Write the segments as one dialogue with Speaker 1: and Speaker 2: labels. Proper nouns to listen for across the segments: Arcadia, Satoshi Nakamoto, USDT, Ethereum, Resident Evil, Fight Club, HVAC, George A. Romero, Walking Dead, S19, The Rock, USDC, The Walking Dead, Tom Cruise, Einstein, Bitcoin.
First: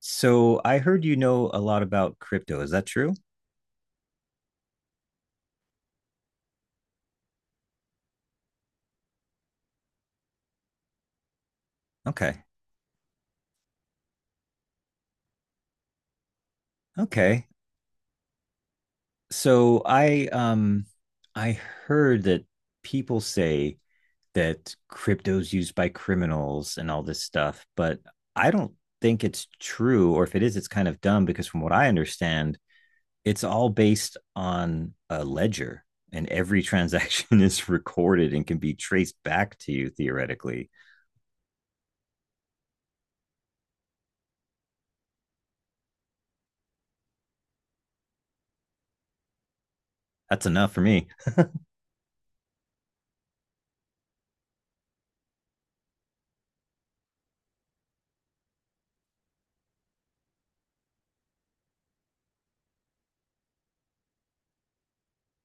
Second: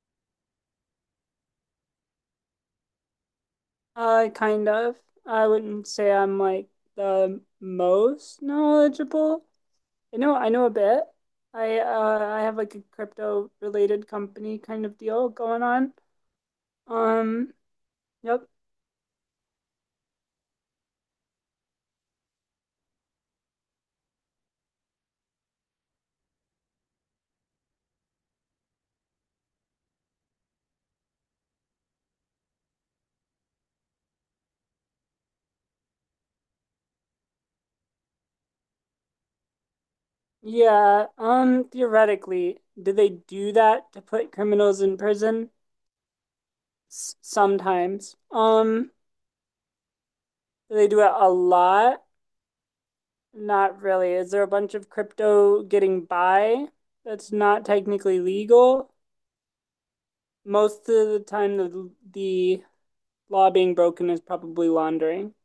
Speaker 1: So I heard you know a lot about crypto. Is that true?
Speaker 2: Kind of. I wouldn't say I'm like the most knowledgeable. I know a bit. I
Speaker 1: Okay.
Speaker 2: have like a crypto related company kind of deal going on.
Speaker 1: Okay.
Speaker 2: Um, yep.
Speaker 1: So I heard that people say that crypto's used by criminals and all this stuff, but I don't think it's true, or if it is, it's kind of dumb because from what I understand, it's all based on a ledger and every transaction is recorded and can be traced back to you theoretically.
Speaker 2: Yeah, theoretically, do they do that to put criminals in prison? S Sometimes.
Speaker 1: That's enough
Speaker 2: Do
Speaker 1: for
Speaker 2: they do
Speaker 1: me.
Speaker 2: it a lot? Not really. Is there a bunch of crypto getting by that's not technically legal? Most of the time, the law being broken is probably laundering,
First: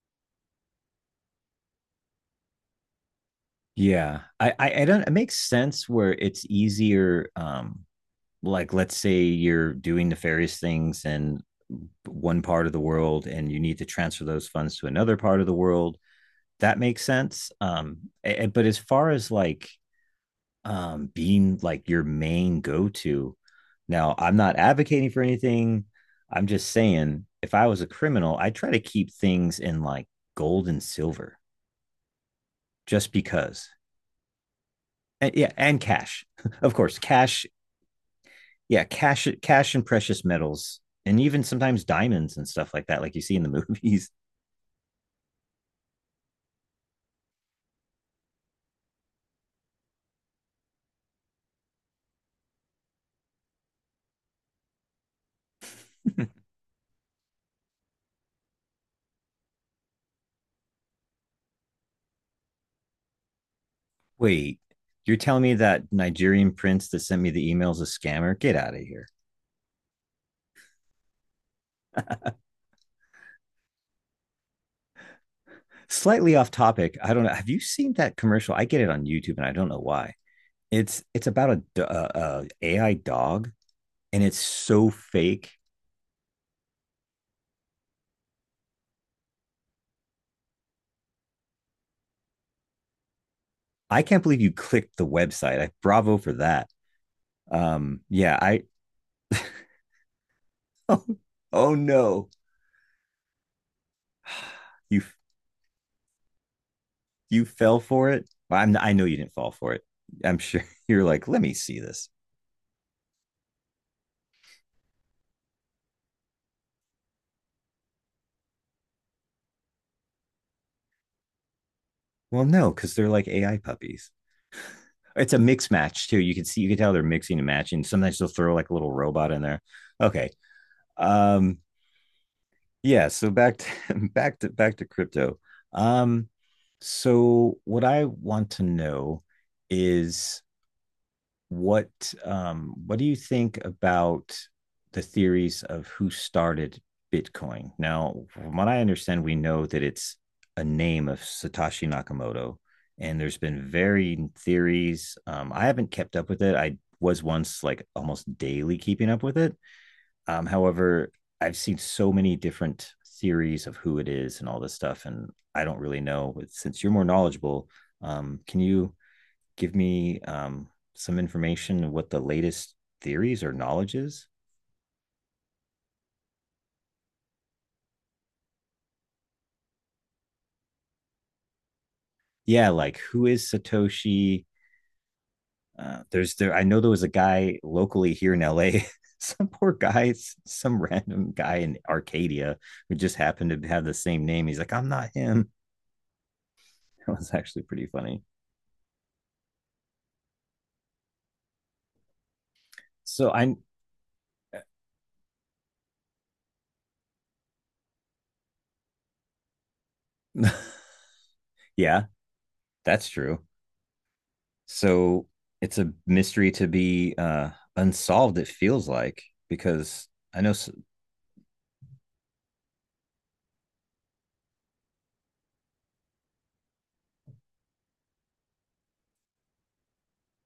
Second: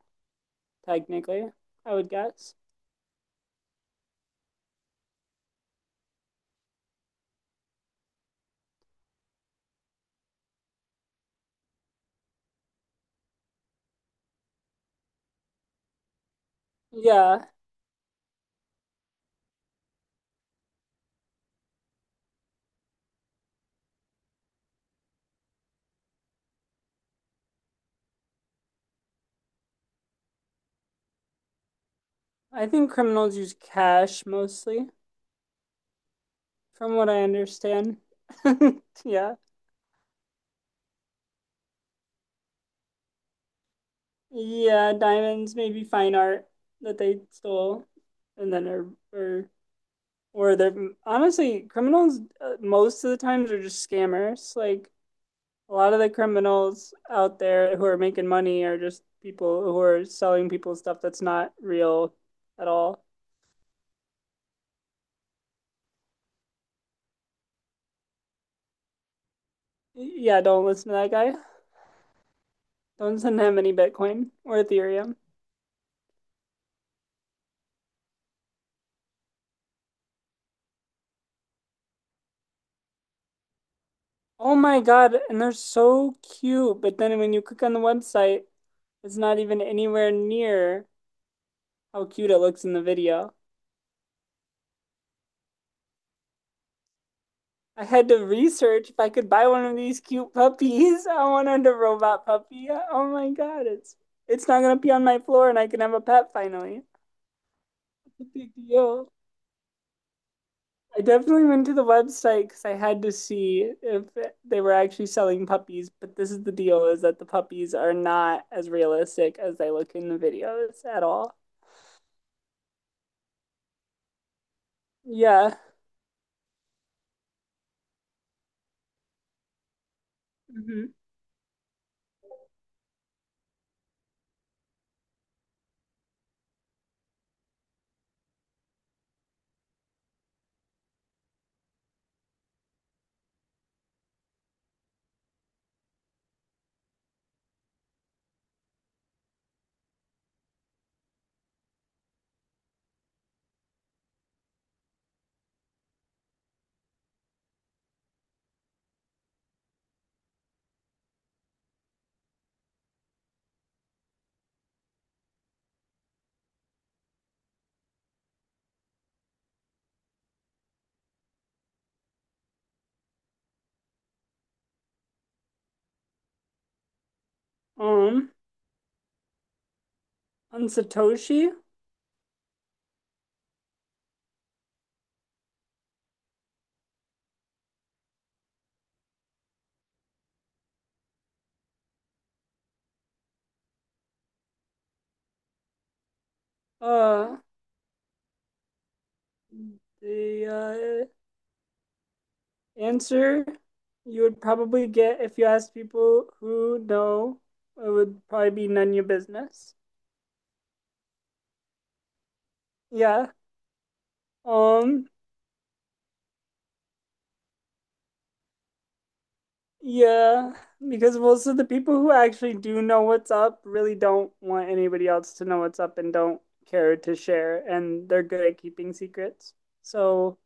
Speaker 2: technically, I would guess.
Speaker 1: Yeah. I don't it makes sense where it's easier like let's say you're doing nefarious things in one part of the world and you need to transfer those funds to another part of the world. That makes
Speaker 2: Yeah,
Speaker 1: sense. But as far as like being like your main go-to, now I'm not advocating for anything. I'm just saying if I was a criminal, I try to keep things in like gold and silver
Speaker 2: I think
Speaker 1: just
Speaker 2: criminals use
Speaker 1: because
Speaker 2: cash mostly,
Speaker 1: and, yeah, and cash, of
Speaker 2: from
Speaker 1: course,
Speaker 2: what I
Speaker 1: cash.
Speaker 2: understand.
Speaker 1: Yeah, cash,
Speaker 2: Yeah.
Speaker 1: cash, and precious metals, and even sometimes diamonds and stuff like that, like you see in the movies.
Speaker 2: Yeah, diamonds, maybe fine art that they stole, and then are or they're honestly criminals. Most of the times are just scammers. Like, a lot of the criminals out there who are making money are just people who are selling people stuff that's not real at all.
Speaker 1: Wait, you're telling me that Nigerian prince that sent me the email is a scammer? Get out of here.
Speaker 2: Yeah, don't listen to that guy. Don't send him any Bitcoin or Ethereum.
Speaker 1: Slightly off topic. I don't know. Have you seen that commercial? I get it on YouTube, and I don't know why. It's about a AI dog, and it's
Speaker 2: Oh my
Speaker 1: so
Speaker 2: God, and
Speaker 1: fake.
Speaker 2: they're so cute. But then when you click on the website, it's not even anywhere near how cute it looks in the video.
Speaker 1: I can't believe you clicked the website. I bravo for that.
Speaker 2: I had to
Speaker 1: Yeah, I
Speaker 2: research if I could buy one of these cute
Speaker 1: oh,
Speaker 2: puppies. I wanted a
Speaker 1: oh
Speaker 2: robot
Speaker 1: no.
Speaker 2: puppy. Oh my God, it's not gonna be
Speaker 1: you
Speaker 2: on my floor and I can have a pet finally.
Speaker 1: you fell for it.
Speaker 2: Big
Speaker 1: Well, I know
Speaker 2: deal.
Speaker 1: you didn't fall for it. I'm sure
Speaker 2: I
Speaker 1: you're like, let
Speaker 2: definitely
Speaker 1: me
Speaker 2: went to
Speaker 1: see
Speaker 2: the
Speaker 1: this.
Speaker 2: website because I had to see if they were actually selling puppies. But this is the deal: is that the puppies are not as realistic as they look in the videos at all.
Speaker 1: Well, no, because they're like AI puppies. It's a
Speaker 2: Yeah.
Speaker 1: mix match too. You can see, you can tell they're mixing and matching. Sometimes they'll throw like a little robot in there. Okay.
Speaker 2: hmm
Speaker 1: Um. Yeah. So back to back to crypto. Um. So what I want to know is what do you think about the theories of who started Bitcoin? Now, from what I understand, we know that it's a name of Satoshi Nakamoto, and there's been varying theories. I haven't kept up with it. I was once like almost daily keeping up with it. However, I've seen so many different theories of who it is and all this stuff, and I don't really know. Since you're more knowledgeable, can you give me some information of what the latest theories or knowledge is?
Speaker 2: Um, on Satoshi,
Speaker 1: Yeah, like who is Satoshi? There's there. I know there was a guy locally here in LA. Some poor guy, some random guy in Arcadia who just happened to have the same name. He's like, I'm not him. That was
Speaker 2: uh,
Speaker 1: actually pretty funny.
Speaker 2: the
Speaker 1: So
Speaker 2: answer
Speaker 1: I,
Speaker 2: you would probably get if you asked people who know, it would probably be none of your business.
Speaker 1: yeah, that's
Speaker 2: Yeah.
Speaker 1: true.
Speaker 2: Um,
Speaker 1: So it's a mystery to be unsolved. It feels like because I know.
Speaker 2: Yeah,
Speaker 1: So,
Speaker 2: because most of the people who actually do know what's up really don't want anybody else to know what's up and don't care to share, and they're good at keeping secrets. So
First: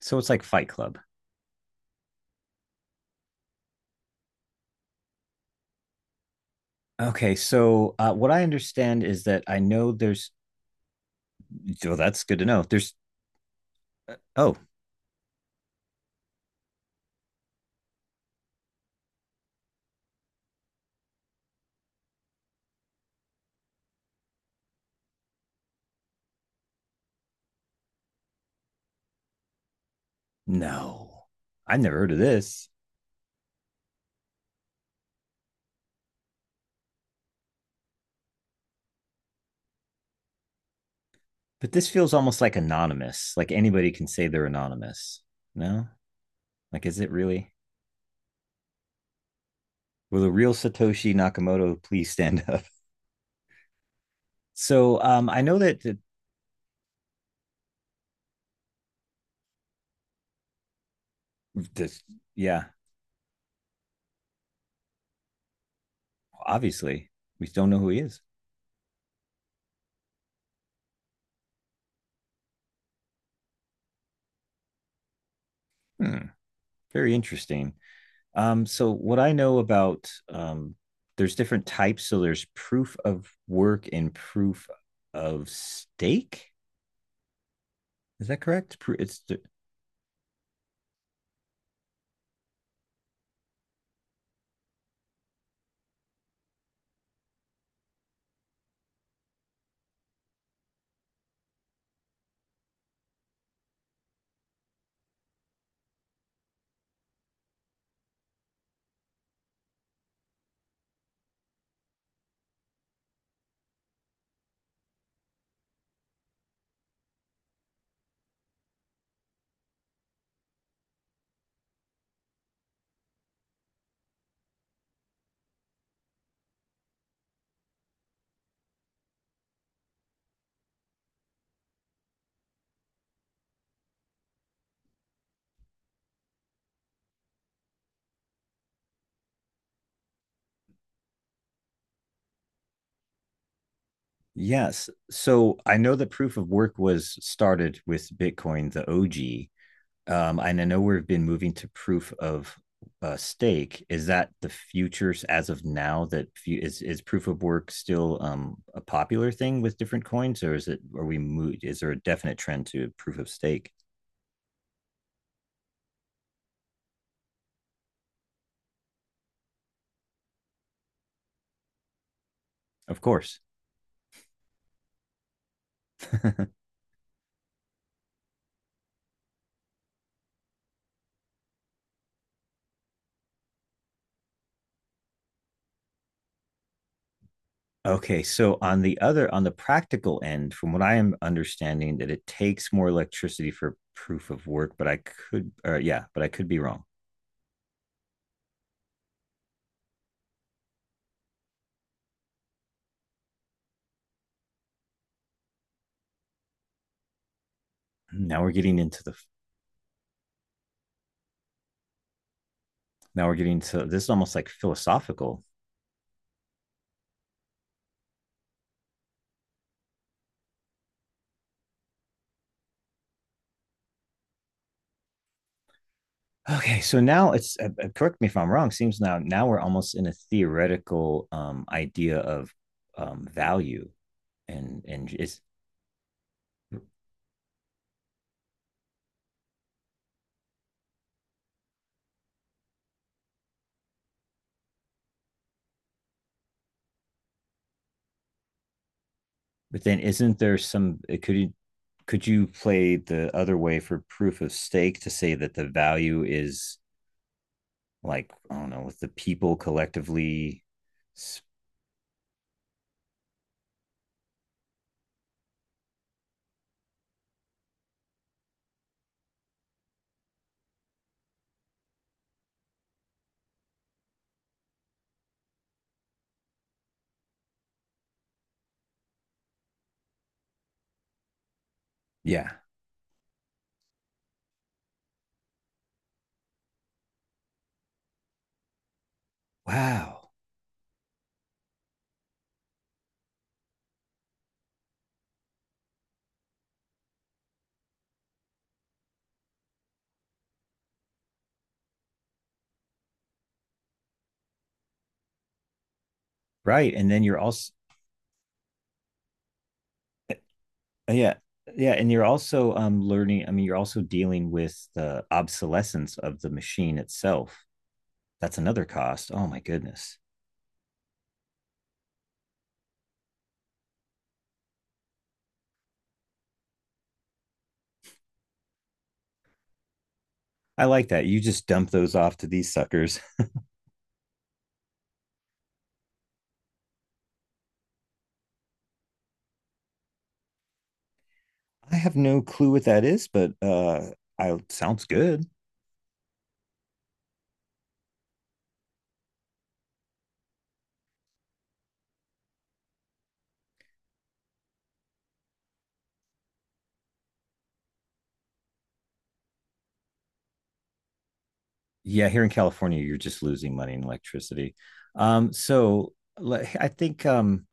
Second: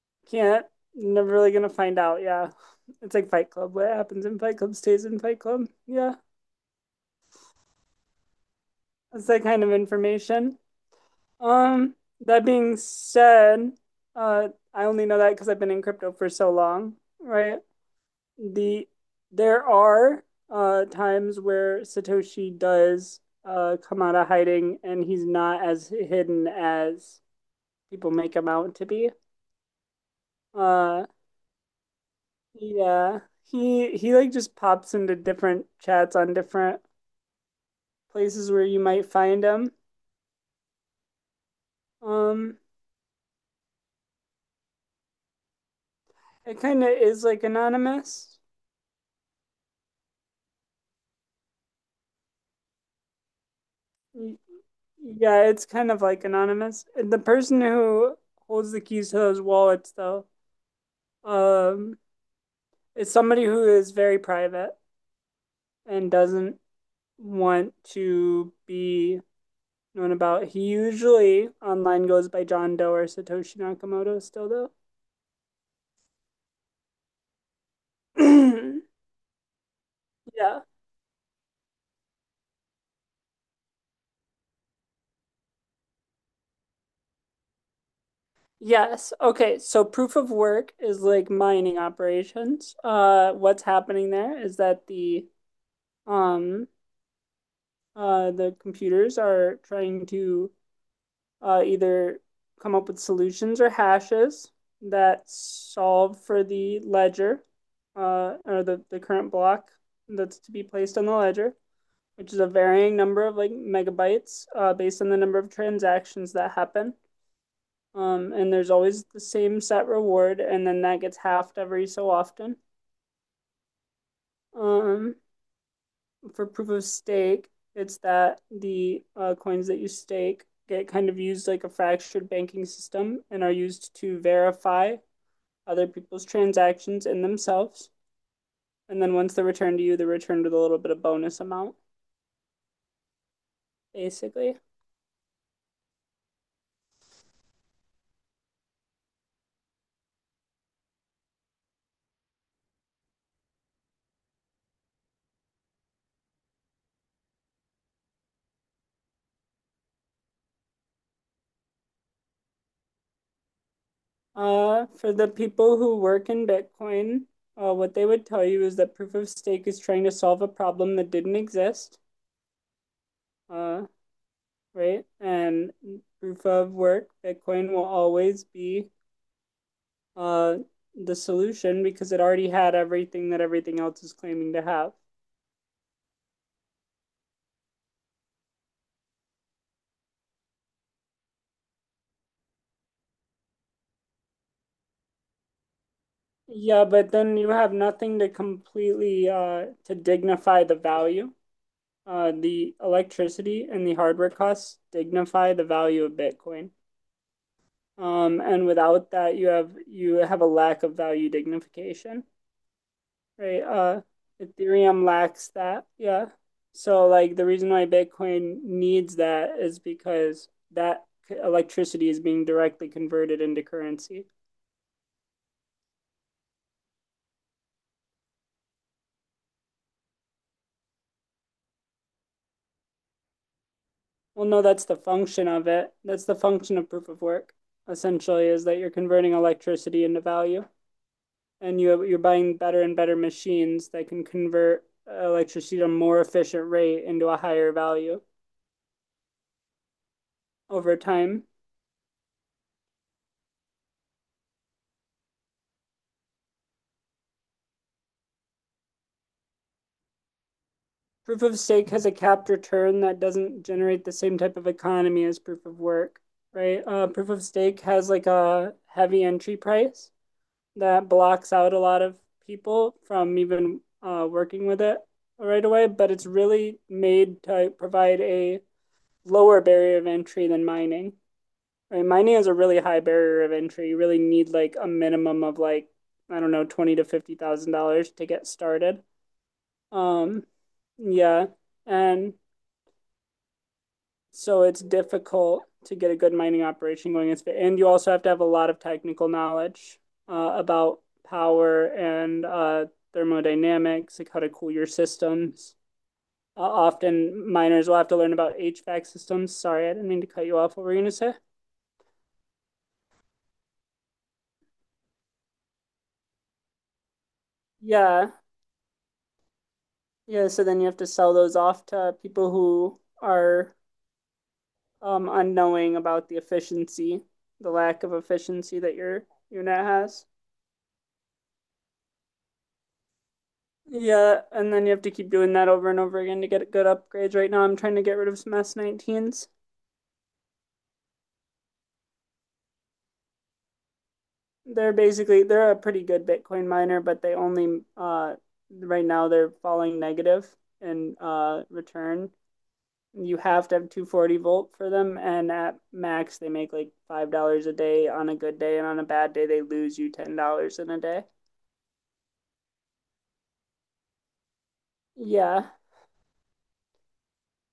Speaker 1: so it's like
Speaker 2: can't,
Speaker 1: Fight Club.
Speaker 2: never really gonna find out. Yeah, it's like Fight Club. What happens in Fight Club stays in Fight Club. Yeah,
Speaker 1: Okay, so what I understand is
Speaker 2: that's that
Speaker 1: that I
Speaker 2: kind of
Speaker 1: know there's.
Speaker 2: information. Um,
Speaker 1: Well, that's good to
Speaker 2: that
Speaker 1: know.
Speaker 2: being
Speaker 1: There's.
Speaker 2: said,
Speaker 1: Oh
Speaker 2: I only know that because I've been in crypto for so long, right? The there are times where Satoshi does come out of hiding and he's not as hidden as people make him out to be. Uh
Speaker 1: no, I've never heard of this.
Speaker 2: yeah. He like just pops into different chats on different places where you might find him.
Speaker 1: But this feels almost like
Speaker 2: Um
Speaker 1: anonymous. Like anybody can say they're anonymous. No,
Speaker 2: it kind
Speaker 1: like
Speaker 2: of
Speaker 1: is it
Speaker 2: is like
Speaker 1: really?
Speaker 2: anonymous.
Speaker 1: Will the real Satoshi Nakamoto please stand up? So I
Speaker 2: Yeah,
Speaker 1: know
Speaker 2: it's
Speaker 1: that
Speaker 2: kind of like anonymous. And the person who holds the keys to those wallets though, um
Speaker 1: this. Yeah,
Speaker 2: it's somebody who is very private and doesn't
Speaker 1: obviously we don't
Speaker 2: want
Speaker 1: know who he is.
Speaker 2: to be known about. He usually online goes by John Doe or Satoshi Nakamoto still though.
Speaker 1: Hmm, very interesting. So what I know about
Speaker 2: Yeah.
Speaker 1: there's different types. So there's proof of work and proof of stake. Is that correct?
Speaker 2: Yes.
Speaker 1: It's
Speaker 2: Okay. So proof of work is like mining operations. What's happening there is that um the computers are trying to either come up with solutions or hashes that solve for the ledger or the current block that's to be placed on the ledger, which is a varying number of like megabytes based on the number of transactions that happen. And there's always the same set reward, and then that gets halved every so often. Um, for proof of stake, it's that the coins that you stake get kind of used like a fractured banking system and are used to verify other people's transactions in themselves. And then once they're returned to you, they're returned with a little bit of bonus amount, basically.
Speaker 1: yes. So I know that proof of work was started with Bitcoin, the OG. And I know we've been moving to proof of stake. Is that the futures as of now? That is is proof of work still a popular thing with different coins, or is it? Are we moved? Is there a definite trend to proof of stake?
Speaker 2: For the people who work in Bitcoin, what they would tell you is that proof of stake is trying to solve a problem that didn't exist,
Speaker 1: Of course.
Speaker 2: uh, right? And proof of work, Bitcoin will always be uh, the solution because it already had everything that everything else is claiming to have.
Speaker 1: Okay, so on the other, on the practical end, from what I am understanding, that it takes more electricity for proof of work, but I could, or yeah, but I could be wrong.
Speaker 2: Yeah, but then you have nothing to completely to dignify the value. The electricity and the hardware costs dignify the value of Bitcoin.
Speaker 1: Now we're
Speaker 2: And
Speaker 1: getting into
Speaker 2: without
Speaker 1: the,
Speaker 2: that, you have a lack of value dignification.
Speaker 1: now we're getting
Speaker 2: Right.
Speaker 1: to this is almost like
Speaker 2: Ethereum
Speaker 1: philosophical.
Speaker 2: lacks that. Yeah. So like the reason why Bitcoin needs that is because that electricity is being directly converted into currency.
Speaker 1: Okay, so now it's correct me if I'm wrong. Seems now we're almost in a theoretical idea of value,
Speaker 2: Well, no, that's the
Speaker 1: and is
Speaker 2: function of it. That's the function of proof of work, essentially, is that you're converting electricity into value and you're buying better and better machines that can convert electricity at a more efficient rate into a higher value
Speaker 1: but then isn't there
Speaker 2: over
Speaker 1: some
Speaker 2: time.
Speaker 1: could you play the other way for proof of stake to say that the value is like I don't know, with the people collectively.
Speaker 2: Proof of stake has a capped return that doesn't generate the same type of economy as proof of work, right? Proof of stake has like a heavy entry price that blocks out a lot of people from even working with it right away, but it's really made to provide a lower barrier of entry than mining. Right? Mining is a
Speaker 1: Yeah.
Speaker 2: really high barrier of entry. You really need like a minimum of like I don't know twenty to fifty thousand dollars to get started.
Speaker 1: Wow.
Speaker 2: Um, yeah, and So it's difficult to get a good mining operation going. And you also have to have a lot of technical knowledge about power and thermodynamics, like how to cool your systems.
Speaker 1: Right. And then you're
Speaker 2: Often
Speaker 1: also
Speaker 2: miners will have to learn about HVAC systems. Sorry, I didn't mean to cut you off. What were you gonna say?
Speaker 1: yeah. Yeah, and you're also learning, I mean, you're also dealing with the obsolescence of the machine itself.
Speaker 2: Yeah,
Speaker 1: That's another cost. Oh my goodness.
Speaker 2: yeah. So then you have to sell those off to people who are unknowing about the efficiency, the lack of efficiency that your unit has.
Speaker 1: I like that. You just dump those off to these suckers.
Speaker 2: Yeah, and then you have to keep doing that over and over again to get good upgrades. Right now, I'm trying to get rid of some S19s.
Speaker 1: I have no clue what that is, but I sounds good.
Speaker 2: They're a pretty good Bitcoin miner, but they only right now they're falling negative in return. You have to have 240 volt for them, and at max they make like $5 a day on a good day, and on a bad day they lose you $10 in a day.
Speaker 1: Yeah, here in California, you're just losing money in electricity. Um,
Speaker 2: Yeah.
Speaker 1: so like, I think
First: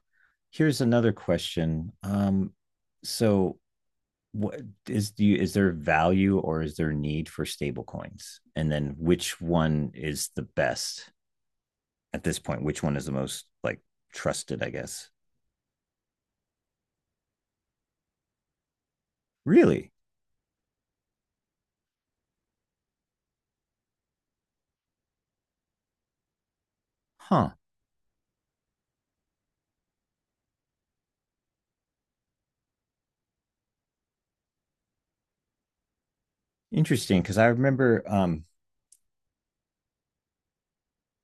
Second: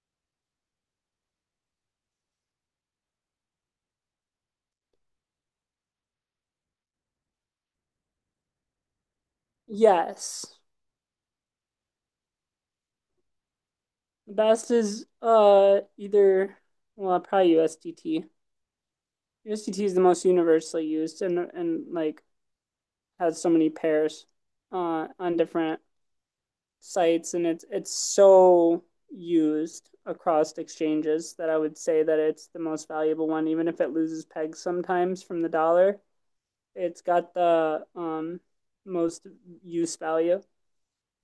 Speaker 1: here's another question. So what is do you is there value or is there need for stable coins? And then which one is the
Speaker 2: Yes.
Speaker 1: best at this point? Which one is the most like
Speaker 2: The
Speaker 1: trusted, I
Speaker 2: best is
Speaker 1: guess?
Speaker 2: either, well, probably USDT. USDT
Speaker 1: Really?
Speaker 2: is the most universally used and like has so many pairs on different sites and
Speaker 1: Huh.
Speaker 2: it's so used across exchanges that I would say that it's the most valuable one even if it loses pegs sometimes from the dollar. It's
Speaker 1: Interesting.
Speaker 2: got
Speaker 1: Cause I
Speaker 2: the
Speaker 1: remember
Speaker 2: most use value.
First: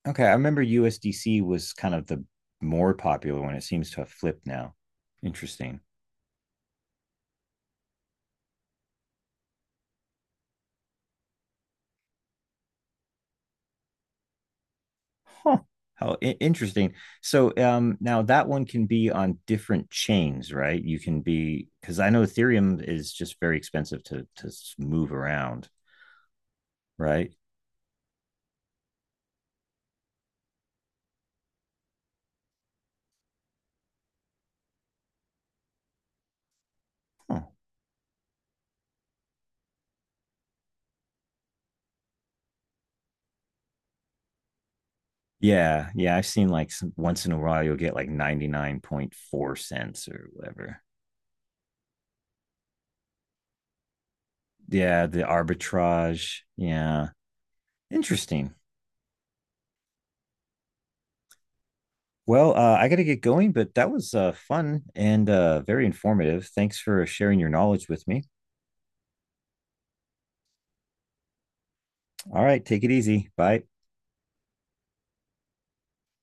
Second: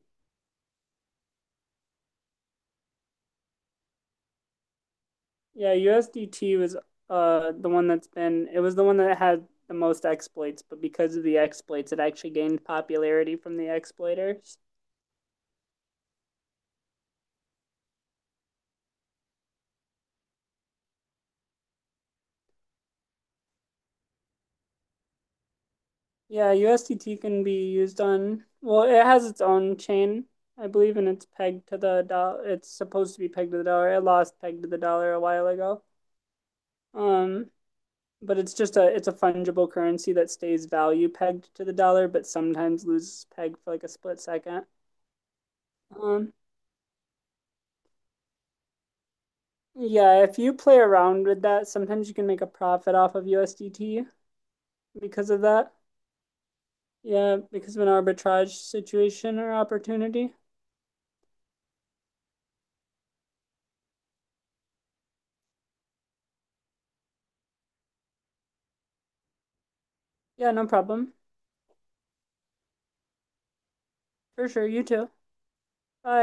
Speaker 1: okay, I remember USDC was kind of the more popular one. It seems to have flipped now.
Speaker 2: Yeah,
Speaker 1: Interesting.
Speaker 2: USDT was the one that's been, it was the one that had the most exploits, but because of the exploits it actually gained popularity from the exploiters.
Speaker 1: Huh. How interesting. So now that one can be on different chains, right? You can be because I know Ethereum is just very expensive to move around,
Speaker 2: Yeah, USDT
Speaker 1: right?
Speaker 2: can be used on, well, it has its own chain, I believe, and it's pegged to the dollar. It's supposed to be pegged to the dollar. It lost pegged to the dollar a while ago.
Speaker 1: Huh.
Speaker 2: Um, but it's just a it's a fungible currency that stays value pegged to the dollar, but sometimes loses peg for like a split second.
Speaker 1: Yeah, yeah. I've
Speaker 2: Um,
Speaker 1: seen like some, once in a while you'll get like 99.4 cents
Speaker 2: yeah,
Speaker 1: or
Speaker 2: if you play
Speaker 1: whatever.
Speaker 2: around with that, sometimes you can make a profit off of USDT
Speaker 1: Yeah, the
Speaker 2: because of that.
Speaker 1: arbitrage. Yeah.
Speaker 2: Yeah, because of an arbitrage
Speaker 1: Interesting.
Speaker 2: situation or opportunity.
Speaker 1: Well, I got to get going, but that was fun and very informative. Thanks for sharing your knowledge with me.
Speaker 2: Yeah, no problem.
Speaker 1: All right, take it easy. Bye.
Speaker 2: For sure, you too. Bye.